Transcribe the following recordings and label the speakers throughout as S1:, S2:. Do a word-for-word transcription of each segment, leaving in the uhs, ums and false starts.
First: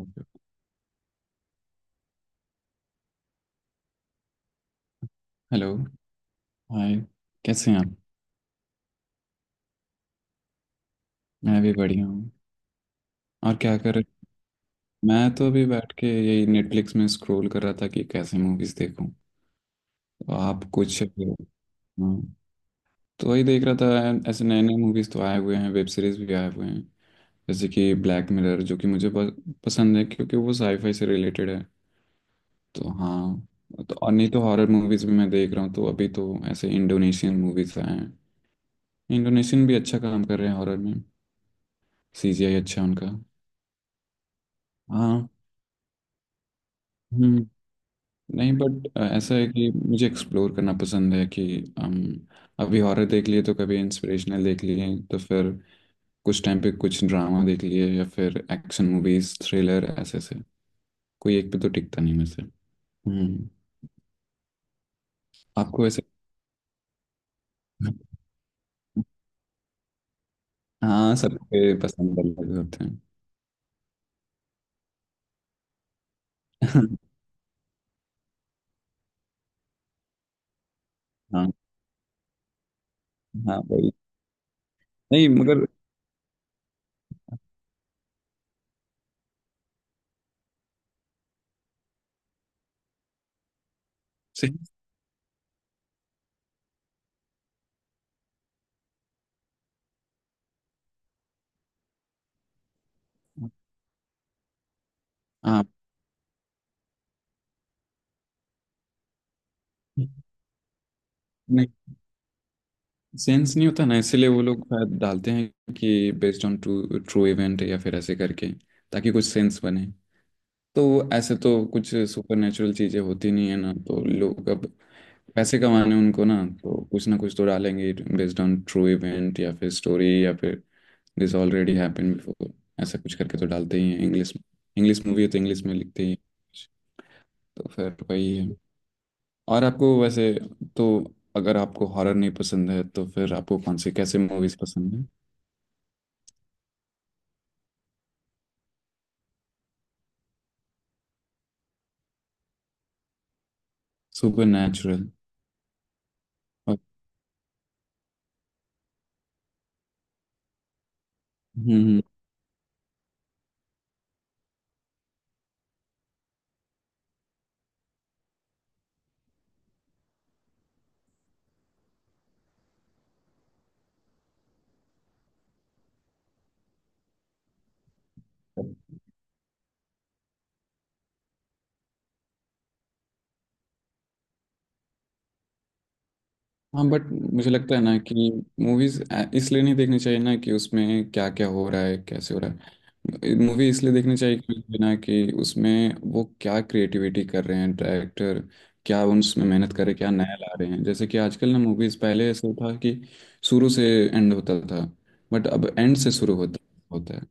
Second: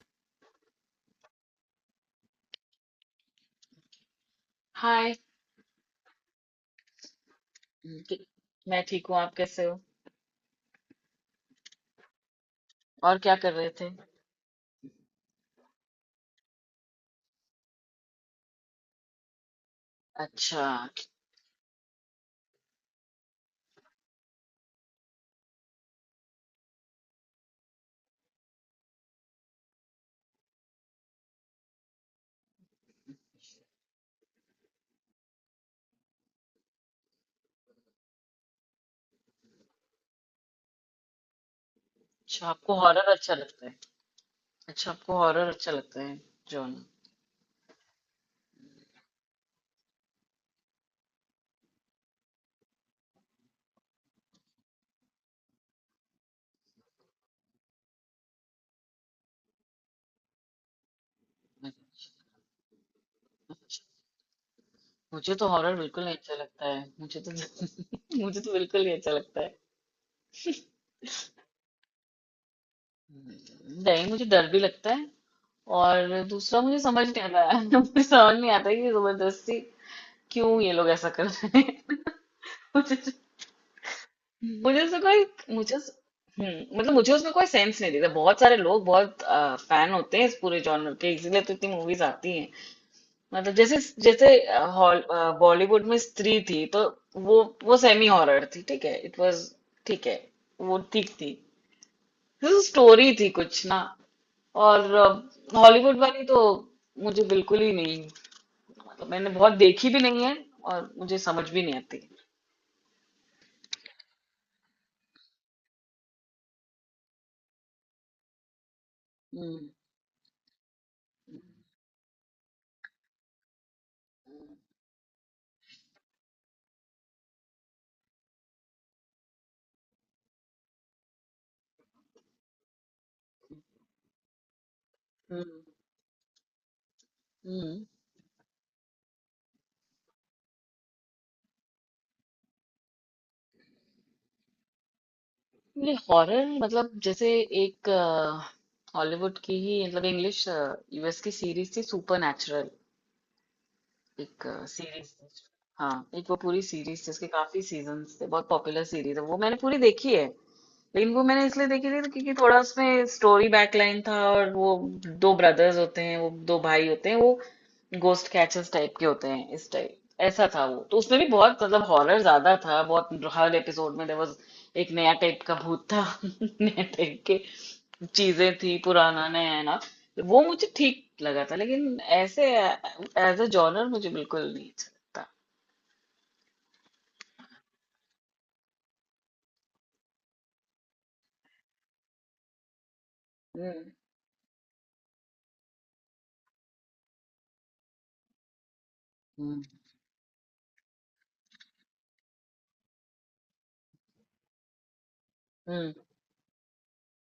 S1: Hello.
S2: Hi.
S1: Hi. कैसे हैं आप?
S2: क- मैं ठीक हूँ। आप कैसे हो?
S1: मैं भी बढ़िया हूँ।
S2: और क्या कर
S1: और
S2: रहे
S1: क्या
S2: थे?
S1: कर रहे। मैं तो अभी बैठ के यही नेटफ्लिक्स में स्क्रॉल कर रहा था कि कैसे मूवीज देखूं। तो आप
S2: अच्छा।
S1: कुछ। हाँ। तो वही देख रहा था, ऐसे नए नए मूवीज तो आए हुए हैं, वेब सीरीज भी आए हुए हैं। जैसे कि ब्लैक मिरर, जो कि मुझे बहुत पसंद है क्योंकि वो साईफाई से रिलेटेड है। तो हाँ, तो और नहीं तो हॉरर मूवीज भी मैं देख रहा हूँ, तो अभी तो ऐसे इंडोनेशियन मूवीज आए हैं। इंडोनेशियन भी अच्छा काम कर रहे हैं हॉरर में।
S2: अच्छा,
S1: सीजीआई
S2: आपको
S1: अच्छा है उनका।
S2: हॉरर अच्छा लगता है? अच्छा, आपको
S1: हाँ।
S2: हॉरर अच्छा लगता है? जॉन?
S1: हम्म। नहीं, बट ऐसा है कि मुझे एक्सप्लोर करना पसंद है कि हम अभी हॉरर देख लिए, तो कभी इंस्पिरेशनल देख लिए, तो फिर कुछ टाइम पे कुछ ड्रामा देख लिए, या फिर एक्शन मूवीज, थ्रिलर, ऐसे ऐसे। कोई एक पे तो टिकता नहीं मुझसे। हम्म।
S2: अच्छा। मुझे तो हॉरर
S1: आपको ऐसे।
S2: बिल्कुल नहीं अच्छा लगता है, मुझे तो मुझे तो बिल्कुल नहीं अच्छा लगता है।
S1: हाँ, सबके पसंद अलग होते हैं।
S2: नहीं, मुझे डर भी लगता है। और दूसरा, मुझे समझ नहीं आता है। मुझे समझ नहीं आता है कि जबरदस्ती क्यों ये लोग ऐसा कर
S1: हाँ।
S2: रहे हैं। मुझे,
S1: हाँ वही।
S2: मुझे उसमें कोई,
S1: नहीं मगर।
S2: मुझे उस- हम्म मतलब मुझे उसमें कोई सेंस नहीं दिखता। बहुत सारे लोग बहुत फैन होते हैं इस पूरे जॉनर के, इसीलिए तो इतनी मूवीज आती हैं। मतलब जैसे जैसे
S1: सही।
S2: अ, हॉल अ, बॉलीवुड में स्त्री थी, तो वो वो सेमी हॉरर थी, ठीक है। इट वाज ठीक है, वो ठीक थी, स्टोरी थी कुछ ना। और अ,
S1: हाँ।
S2: हॉलीवुड वाली तो मुझे बिल्कुल ही नहीं, मतलब मैंने बहुत देखी भी नहीं है, और मुझे समझ भी नहीं आती।
S1: सेंस नहीं होता ना, इसीलिए वो लोग शायद डालते हैं कि based on true true event या फिर ऐसे करके, ताकि कुछ सेंस
S2: हम्म।
S1: बने। तो ऐसे तो कुछ सुपर नेचुरल चीज़ें होती नहीं है ना, तो लोग अब पैसे कमाने उनको ना, तो कुछ ना कुछ तो डालेंगे बेस्ड ऑन ट्रू इवेंट या फिर स्टोरी या फिर दिस ऑलरेडी हैपेंड बिफोर, ऐसा कुछ करके तो डालते ही हैं इंग्लिश में। इंग्लिश मूवी है तो
S2: हम्म।
S1: इंग्लिश में लिखते ही हैं। तो
S2: हम्म।
S1: फिर वही है। और आपको वैसे, तो अगर आपको हॉरर नहीं पसंद है तो फिर आपको कौन सी कैसे मूवीज पसंद है?
S2: नहीं, हॉरर मतलब जैसे, एक हॉलीवुड की ही, मतलब इंग्लिश यू एस की सीरीज थी, सुपर नेचुरल,
S1: सुपर
S2: एक
S1: नेचुरल।
S2: सीरीज थी। हाँ, एक वो पूरी
S1: हम्म।
S2: सीरीज थी, उसके काफी सीजन्स थे, बहुत पॉपुलर सीरीज है वो, मैंने पूरी देखी है। लेकिन वो मैंने इसलिए देखी
S1: हम्म।
S2: थी क्योंकि थोड़ा उसमें स्टोरी बैकलाइन था, और वो दो ब्रदर्स होते हैं, वो दो भाई होते हैं, वो गोस्ट कैचर्स टाइप के होते हैं, इस टाइप। ऐसा था वो, तो उसमें भी बहुत, मतलब हॉरर ज्यादा था बहुत, हर एपिसोड में देयर वाज एक नया टाइप का भूत था। नया टाइप के चीजें थी, पुराना नया ना। वो मुझे ठीक लगा था, लेकिन ऐसे एज अ जॉनर मुझे बिल्कुल नहीं अच्छा लगता।
S1: हाँ बट मुझे लगता है ना कि मूवीज इसलिए नहीं देखनी चाहिए ना कि उसमें क्या क्या हो रहा है, कैसे हो रहा है। मूवी
S2: हम्म।
S1: इसलिए देखनी चाहिए कि ना कि उसमें वो क्या क्रिएटिविटी कर रहे हैं डायरेक्टर, क्या उसमें
S2: हम्म।
S1: मेहनत करे, क्या नया ला रहे हैं। जैसे कि आजकल ना मूवीज, पहले ऐसा था कि शुरू से एंड होता था, बट अब
S2: हम्म।
S1: एंड से शुरू होता होता है।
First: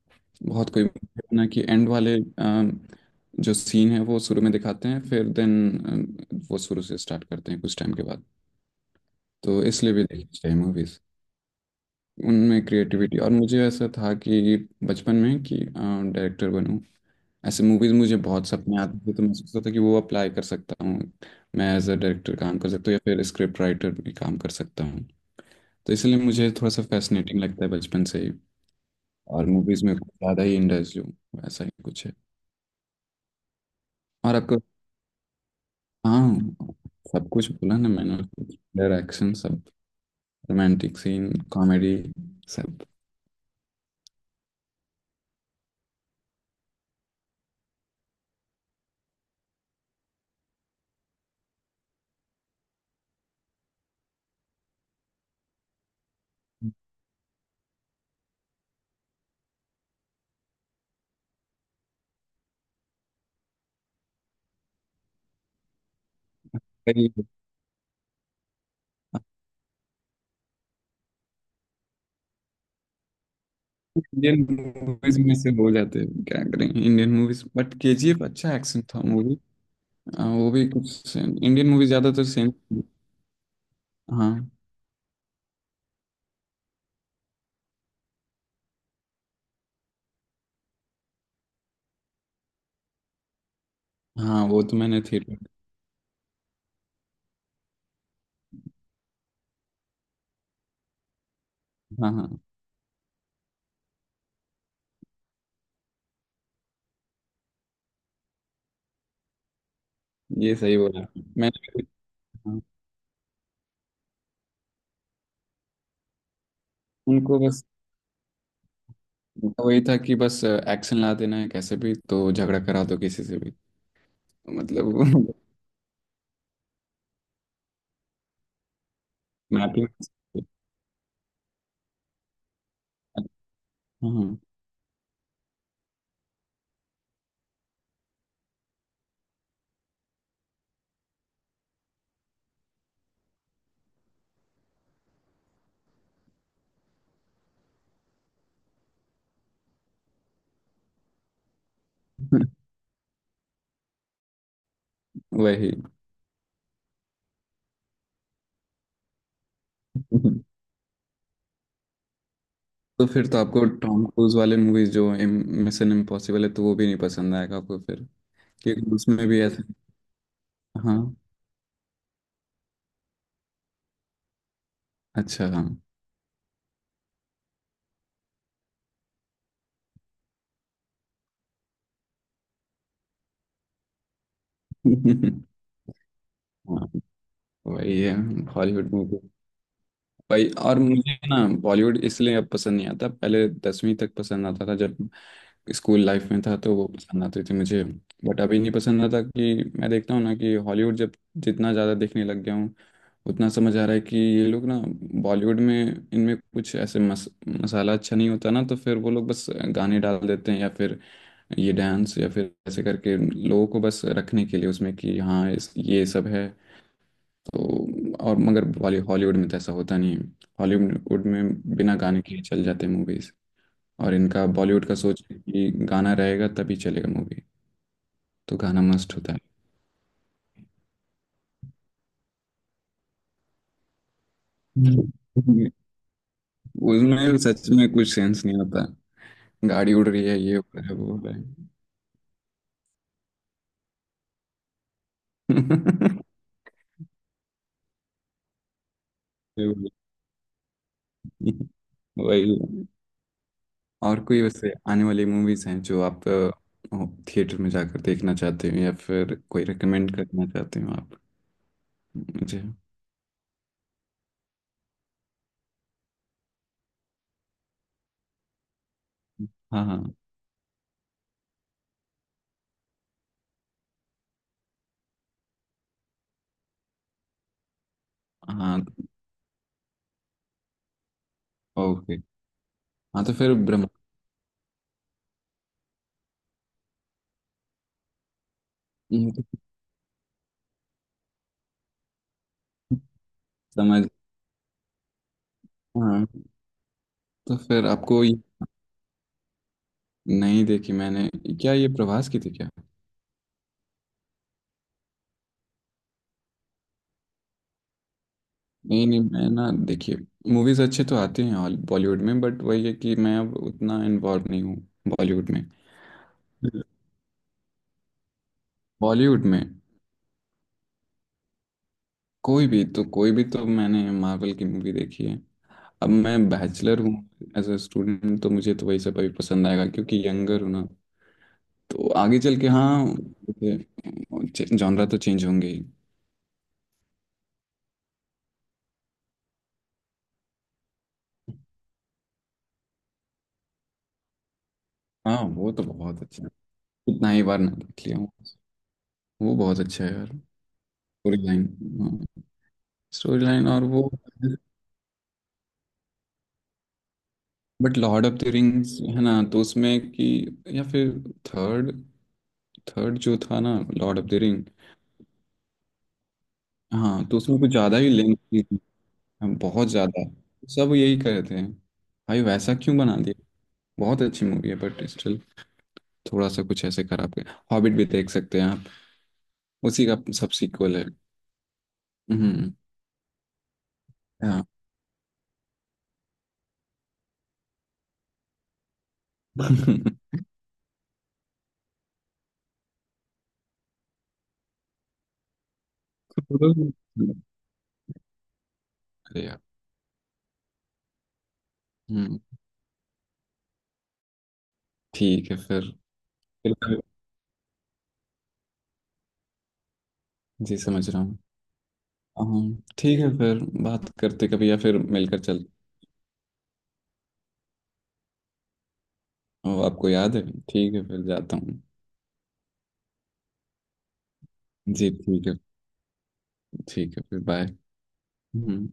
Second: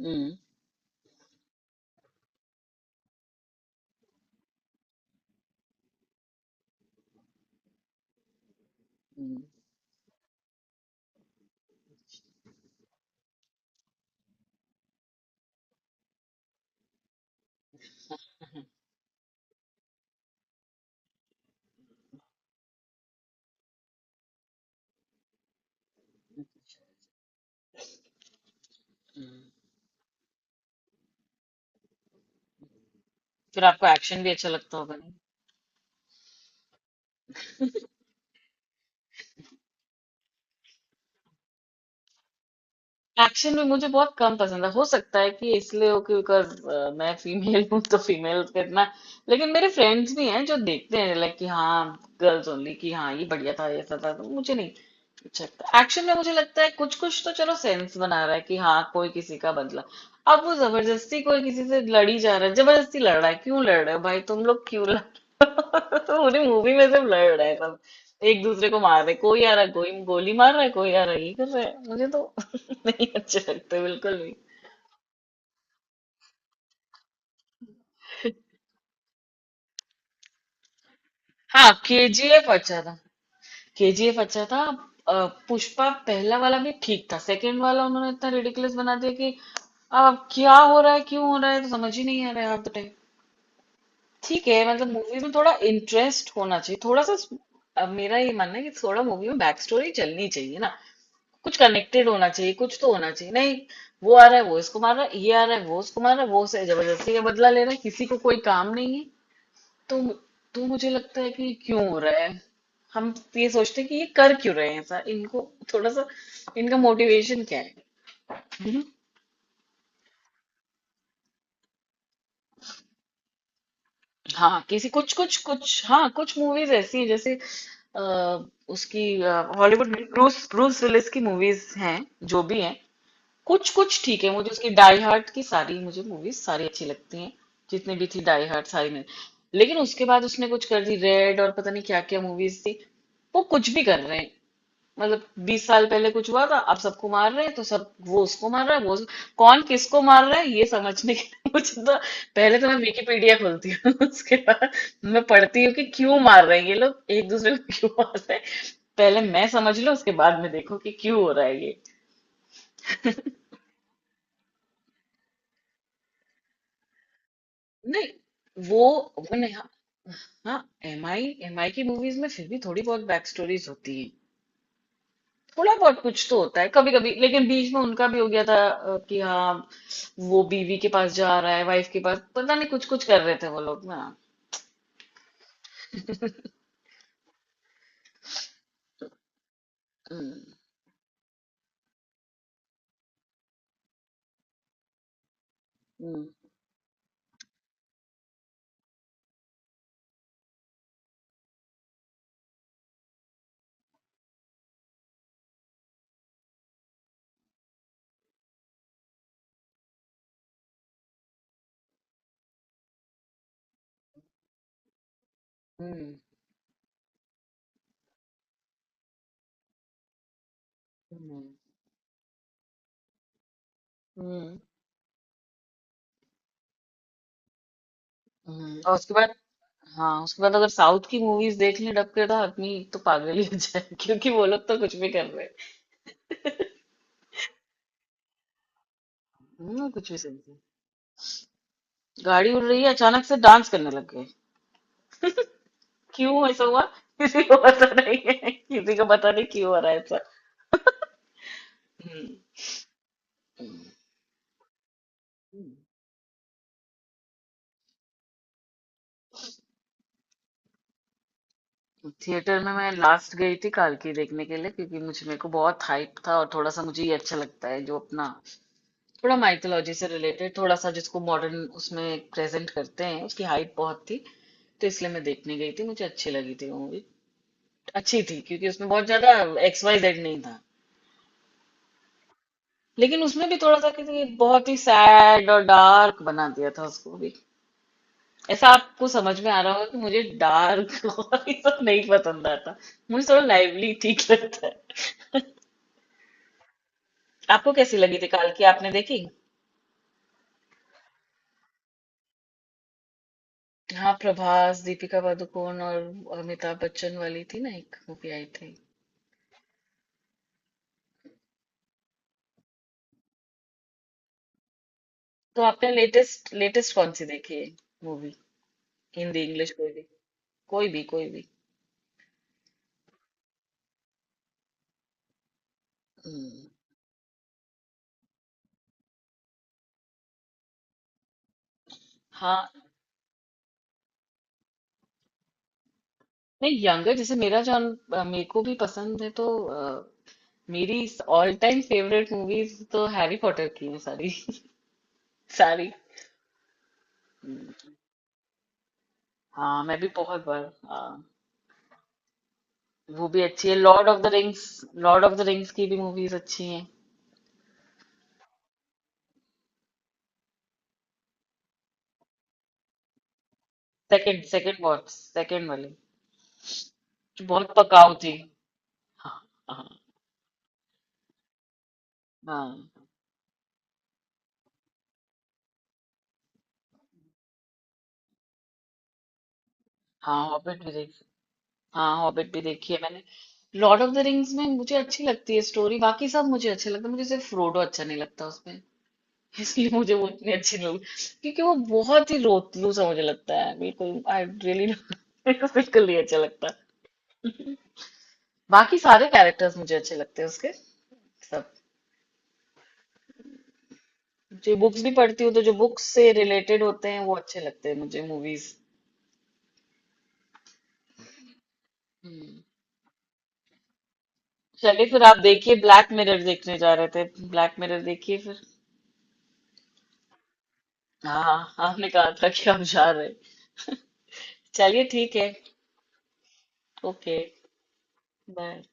S2: हम्म।
S1: बहुत कोई, ना कि एंड वाले अम, जो सीन है वो शुरू में दिखाते हैं, फिर देन वो शुरू से स्टार्ट करते हैं कुछ टाइम के बाद।
S2: हम्म,
S1: तो इसलिए भी देखनी चाहिए मूवीज, उनमें क्रिएटिविटी। और मुझे ऐसा था कि बचपन में कि डायरेक्टर बनूं, ऐसे मूवीज मुझे बहुत सपने आते थे, तो मैं सोचता था कि वो अप्लाई कर सकता हूँ, मैं एज अ डायरेक्टर काम कर सकता हूँ या फिर स्क्रिप्ट राइटर भी काम कर सकता हूँ। तो इसलिए मुझे थोड़ा सा फैसिनेटिंग लगता है बचपन से ही। और
S2: हम्म।
S1: मूवीज में कुछ ज़्यादा ही इंटरेस्ट जो, ऐसा ही कुछ है।
S2: फिर आपको एक्शन भी
S1: और
S2: अच्छा
S1: आपको।
S2: लगता होगा?
S1: हाँ। सब कुछ बोला ना मैंने। डायरेक्शन सब, रोमांटिक सीन, कॉमेडी, सब।
S2: एक्शन भी मुझे बहुत कम पसंद है, हो सकता है कि इसलिए हो कि बिकॉज मैं फीमेल हूँ, तो फीमेल का इतना। लेकिन मेरे फ्रेंड्स भी हैं जो देखते हैं, लाइक कि हाँ गर्ल्स ओनली, कि हाँ ये बढ़िया था ऐसा था, तो मुझे नहीं अच्छा लगता। एक्शन में मुझे लगता है कुछ कुछ तो चलो सेंस बना रहा है कि हाँ, कोई किसी का बदला। अब वो जबरदस्ती कोई किसी से लड़ी जा रहा है, जबरदस्ती लड़ रहा है, क्यों लड़ रहे हो भाई, तुम लोग क्यों लड़। तो पूरी मूवी में सब
S1: सही है।
S2: लड़ रहे हैं, सब एक दूसरे को मार रहे हैं। कोई आ रहा है, कोई गोली मार रहा है, कोई आ रहा है, ये कर रहा है, मुझे तो नहीं अच्छे लगते बिल्कुल भी।
S1: इंडियन मूवीज में से हो जाते हैं, क्या करें इंडियन मूवीज, बट केजीएफ अच्छा एक्शन था मूवी। वो भी कुछ इंडियन
S2: हाँ,
S1: मूवी ज्यादातर
S2: के जी एफ
S1: सेम।
S2: अच्छा था। के जी एफ अच्छा
S1: हाँ।
S2: था। अ, पुष्पा पहला वाला भी ठीक था, सेकंड वाला उन्होंने इतना रिडिकुलस बना दिया कि अब क्या हो रहा है, क्यों हो रहा है, तो समझ ही नहीं आ रहा है, आप बताइए।
S1: हाँ
S2: ठीक है,
S1: वो तो
S2: मतलब
S1: मैंने
S2: मूवी में
S1: थिएटर।
S2: थोड़ा इंटरेस्ट होना चाहिए, थोड़ा सा। अब मेरा ये मानना है कि थोड़ा मूवी में बैक स्टोरी चलनी चाहिए ना, कुछ कनेक्टेड
S1: हाँ
S2: होना
S1: हाँ,
S2: चाहिए, कुछ तो होना चाहिए। नहीं, वो आ रहा है, वो इसको मार रहा है, ये आ रहा है, वो उसको मार रहा है, वो उसे जबरदस्ती का बदला ले रहा है, किसी को कोई काम नहीं है तो।
S1: ये
S2: तो
S1: सही
S2: मुझे
S1: बोला
S2: लगता है कि ये
S1: मैंने।
S2: क्यों हो रहा है,
S1: हाँ।
S2: हम ये सोचते हैं कि ये कर क्यों रहे हैं ऐसा, इनको थोड़ा सा, इनका
S1: उनको
S2: मोटिवेशन क्या
S1: बस
S2: है। हम्म।
S1: वही था कि बस एक्शन ला देना है, कैसे भी तो झगड़ा करा दो किसी से भी। तो
S2: हाँ, किसी, कुछ
S1: मतलब
S2: कुछ कुछ, हाँ, कुछ मूवीज ऐसी हैं जैसे अ, उसकी, हॉलीवुड
S1: मैपिंग।
S2: में ब्रूस ब्रूस विलिस की मूवीज हैं, जो भी हैं। कुछ कुछ
S1: हाँ
S2: ठीक है,
S1: हाँ।
S2: मुझे उसकी डाई हार्ड की सारी मुझे मूवीज सारी अच्छी लगती हैं, जितनी भी थी डाई हार्ड सारी में। लेकिन उसके बाद उसने कुछ कर दी रेड और पता नहीं क्या क्या मूवीज थी, वो कुछ भी कर रहे हैं। मतलब बीस साल पहले कुछ हुआ था, अब सबको मार रहे हैं, तो सब, वो उसको मार रहा है, वो, कौन किसको मार रहा है ये समझने के लिए मुझे तो पहले तो मैं विकिपीडिया खोलती हूँ, उसके बाद मैं पढ़ती हूँ
S1: वही।
S2: कि क्यों मार रहे हैं ये लोग, एक दूसरे को क्यों मार रहे हैं, पहले मैं समझ लूं, उसके बाद में देखो कि क्यों हो रहा है ये।
S1: तो फिर तो आपको टॉम क्रूज वाले मूवीज जो मिशन इम्पॉसिबल है, तो वो भी नहीं पसंद आएगा आपको फिर,
S2: नहीं, वो,
S1: क्योंकि उसमें
S2: वो
S1: भी
S2: नहीं,
S1: ऐसा।
S2: हाँ। हाँ,
S1: हाँ,
S2: एम आई एम आई की मूवीज में फिर भी थोड़ी बहुत बैक स्टोरीज होती हैं,
S1: अच्छा हाँ।
S2: थोड़ा बहुत कुछ तो होता है कभी कभी। लेकिन बीच में उनका भी हो गया था अ, कि हाँ वो बीवी के पास जा रहा है, वाइफ के पास, पता नहीं कुछ कुछ कर रहे थे वो लोग ना।
S1: हाँ, वही है हॉलीवुड मूवी। भाई
S2: हम्म।
S1: और मुझे ना, बॉलीवुड इसलिए अब पसंद नहीं आता, पहले दसवीं तक पसंद आता था जब स्कूल
S2: हम्म।
S1: लाइफ में था तो वो पसंद आती थी मुझे, बट अभी नहीं पसंद आता। कि मैं देखता हूँ ना कि हॉलीवुड जब जितना ज़्यादा देखने लग गया हूँ, उतना समझ आ रहा है कि ये लोग ना, बॉलीवुड में इनमें कुछ ऐसे मस, मसाला अच्छा नहीं होता ना, तो फिर वो लोग बस गाने डाल देते हैं या फिर ये डांस या फिर ऐसे करके लोगों को बस रखने के लिए उसमें कि हाँ इस ये
S2: हम्म।
S1: सब है। तो और मगर बॉली हॉलीवुड में तो ऐसा होता नहीं है। हॉलीवुड
S2: हम्म।
S1: में बिना गाने के ही चल जाते हैं मूवीज। और इनका
S2: हम्म,
S1: बॉलीवुड का सोच है कि गाना रहेगा तभी चलेगा मूवी। तो
S2: हम्म।
S1: गाना
S2: और उसके
S1: मस्ट होता
S2: बाद,
S1: है।
S2: हाँ, उसके बाद अगर साउथ की मूवीज देख लें डब के तो आदमी तो पागल ही हो जाए, क्योंकि वो लोग तो कुछ भी कर रहे हैं।
S1: हम्म। उसमें सच में कुछ सेंस नहीं होता,
S2: हम्म,
S1: गाड़ी उड़
S2: कुछ भी
S1: रही है, ये
S2: समझे,
S1: हो रहा है, वो हो रहा है।
S2: गाड़ी उड़ रही है, अचानक से डांस करने लग गए, क्यों ऐसा हुआ? किसी को पता नहीं है, किसी को पता नहीं
S1: ये हो
S2: क्यों हो रहा है
S1: रहा
S2: ऐसा।
S1: है। वही है।
S2: हम्म।
S1: और कोई वैसे आने वाली मूवीज हैं जो आप थिएटर में जाकर देखना चाहते हो या फिर कोई रिकमेंड करना चाहते हो आप
S2: थिएटर
S1: मुझे?
S2: में मैं लास्ट गई थी की देखने के लिए क्योंकि मुझे, मेरे को बहुत हाइप था, और थोड़ा सा मुझे ये अच्छा लगता है, जो अपना थोड़ा
S1: हाँ
S2: माइथोलॉजी
S1: हाँ
S2: से रिलेटेड थोड़ा सा जिसको मॉडर्न उसमें प्रेजेंट करते हैं, उसकी हाइप बहुत थी, तो इसलिए मैं देखने गई थी, मुझे अच्छी लगी थी वो मूवी, अच्छी थी क्योंकि
S1: हाँ।
S2: उसमें बहुत ज्यादा एक्स वाई जेड नहीं था।
S1: ओके।
S2: लेकिन
S1: हाँ तो
S2: उसमें
S1: फिर
S2: भी थोड़ा
S1: ब्रह्मा।
S2: सा किसी, बहुत ही सैड और डार्क बना दिया था उसको भी, ऐसा आपको
S1: हम्म,
S2: समझ
S1: तो
S2: में आ रहा होगा कि मुझे डार्क और ये सब नहीं पसंद आता, मुझे थोड़ा लाइवली
S1: समझ।
S2: ठीक लगता है।
S1: हाँ, तो
S2: आपको
S1: फिर
S2: कैसी लगी
S1: आपको
S2: थी
S1: ये।
S2: काल की, आपने देखी?
S1: नहीं देखी मैंने। क्या ये प्रभास की थी क्या?
S2: हाँ, प्रभास दीपिका पादुकोण और अमिताभ बच्चन वाली थी ना, एक मूवी आई थी।
S1: नहीं नहीं, मैं ना देखिए, मूवीज अच्छे तो आते हैं हॉल- बॉलीवुड में, बट वही है कि मैं अब उतना इन्वॉल्व नहीं हूँ बॉलीवुड
S2: तो
S1: में।
S2: आपने लेटेस्ट लेटेस्ट कौन सी देखी है मूवी, हिंदी
S1: बॉलीवुड में
S2: इंग्लिश कोई भी, कोई भी कोई भी?
S1: कोई भी, तो कोई भी, तो मैंने मार्वल की मूवी देखी है। अब मैं
S2: हम्म,
S1: बैचलर हूँ, एज अ स्टूडेंट, तो मुझे तो वही सब अभी पसंद आएगा क्योंकि यंगर हूँ ना, तो आगे चल के
S2: हाँ।
S1: हाँ जॉनरा तो चेंज होंगे ही।
S2: नहीं यंगर, जैसे मेरा जॉन अ, मेरे को भी पसंद है, तो अ, मेरी ऑल टाइम फेवरेट मूवीज तो हैरी पॉटर की है सारी।
S1: हाँ वो तो
S2: सारी।
S1: बहुत अच्छा है। कितना ही बार नाम लिख लिया हूँ, वो बहुत
S2: हाँ, मैं
S1: अच्छा
S2: भी
S1: है यार।
S2: बहुत बार। हाँ,
S1: स्टोरी लाइन। हाँ,
S2: वो भी
S1: स्टोरी
S2: अच्छी
S1: लाइन
S2: है,
S1: और वो।
S2: Lord of the Rings. Lord of the Rings की भी मूवीज अच्छी हैं।
S1: But Lord of the Rings है ना, तो उसमें कि, या फिर थर्ड थर्ड जो था ना Lord of the
S2: second,
S1: ring,
S2: second बहुत, सेकंड वाली
S1: हाँ तो
S2: जो
S1: उसमें कुछ
S2: बहुत
S1: ज़्यादा ही
S2: पकाऊ थी।
S1: लेंथ थी।
S2: हाँ।
S1: हाँ,
S2: हाँ।
S1: बहुत ज़्यादा। सब यही कह रहे थे, भाई वैसा
S2: हाँ,
S1: क्यों बना दिया। बहुत अच्छी मूवी है बट स्टिल थोड़ा सा कुछ ऐसे खराब कर। हॉबिट भी देख सकते हैं आप, उसी का
S2: हाँ,
S1: सब
S2: हॉबिट भी
S1: सीक्वल है।
S2: देखी। हाँ, हॉबिट भी
S1: हम्म।
S2: देखी है मैंने। लॉर्ड ऑफ द रिंग्स
S1: हाँ।
S2: में मुझे अच्छी लगती है स्टोरी, बाकी सब मुझे अच्छा लगता है, मुझे सिर्फ फ्रोडो अच्छा नहीं लगता उसमें। इसलिए मुझे वो इतनी अच्छी नहीं लगती, क्योंकि वो बहुत ही रोतलू सा मुझे लगता है बिल्कुल, आई रियली मेरे को बिल्कुल नहीं अच्छा लगता। बाकी सारे
S1: अरे यार।
S2: कैरेक्टर्स मुझे अच्छे लगते हैं उसके सब।
S1: हम्म।
S2: जी, बुक्स भी पढ़ती
S1: ठीक
S2: हूँ,
S1: है
S2: तो जो
S1: फिर।
S2: बुक्स से
S1: फिर
S2: रिलेटेड
S1: कभी-
S2: होते हैं वो अच्छे लगते हैं मुझे, मूवीज।
S1: जी समझ रहा हूँ।
S2: हम्म।
S1: हम्म, ठीक है फिर, बात करते कभी या फिर
S2: चलिए फिर आप
S1: मिलकर चल।
S2: देखिए, ब्लैक मिरर देखने जा रहे थे, ब्लैक मिरर देखिए फिर।
S1: ओ, आपको याद है। ठीक है फिर जाता
S2: हाँ,
S1: हूँ।
S2: आपने कहा था कि आप जा रहे। चलिए,
S1: जी
S2: ठीक
S1: ठीक
S2: है।
S1: है। ठीक है
S2: ओके।
S1: फिर बाय।
S2: बाय।
S1: हम्म।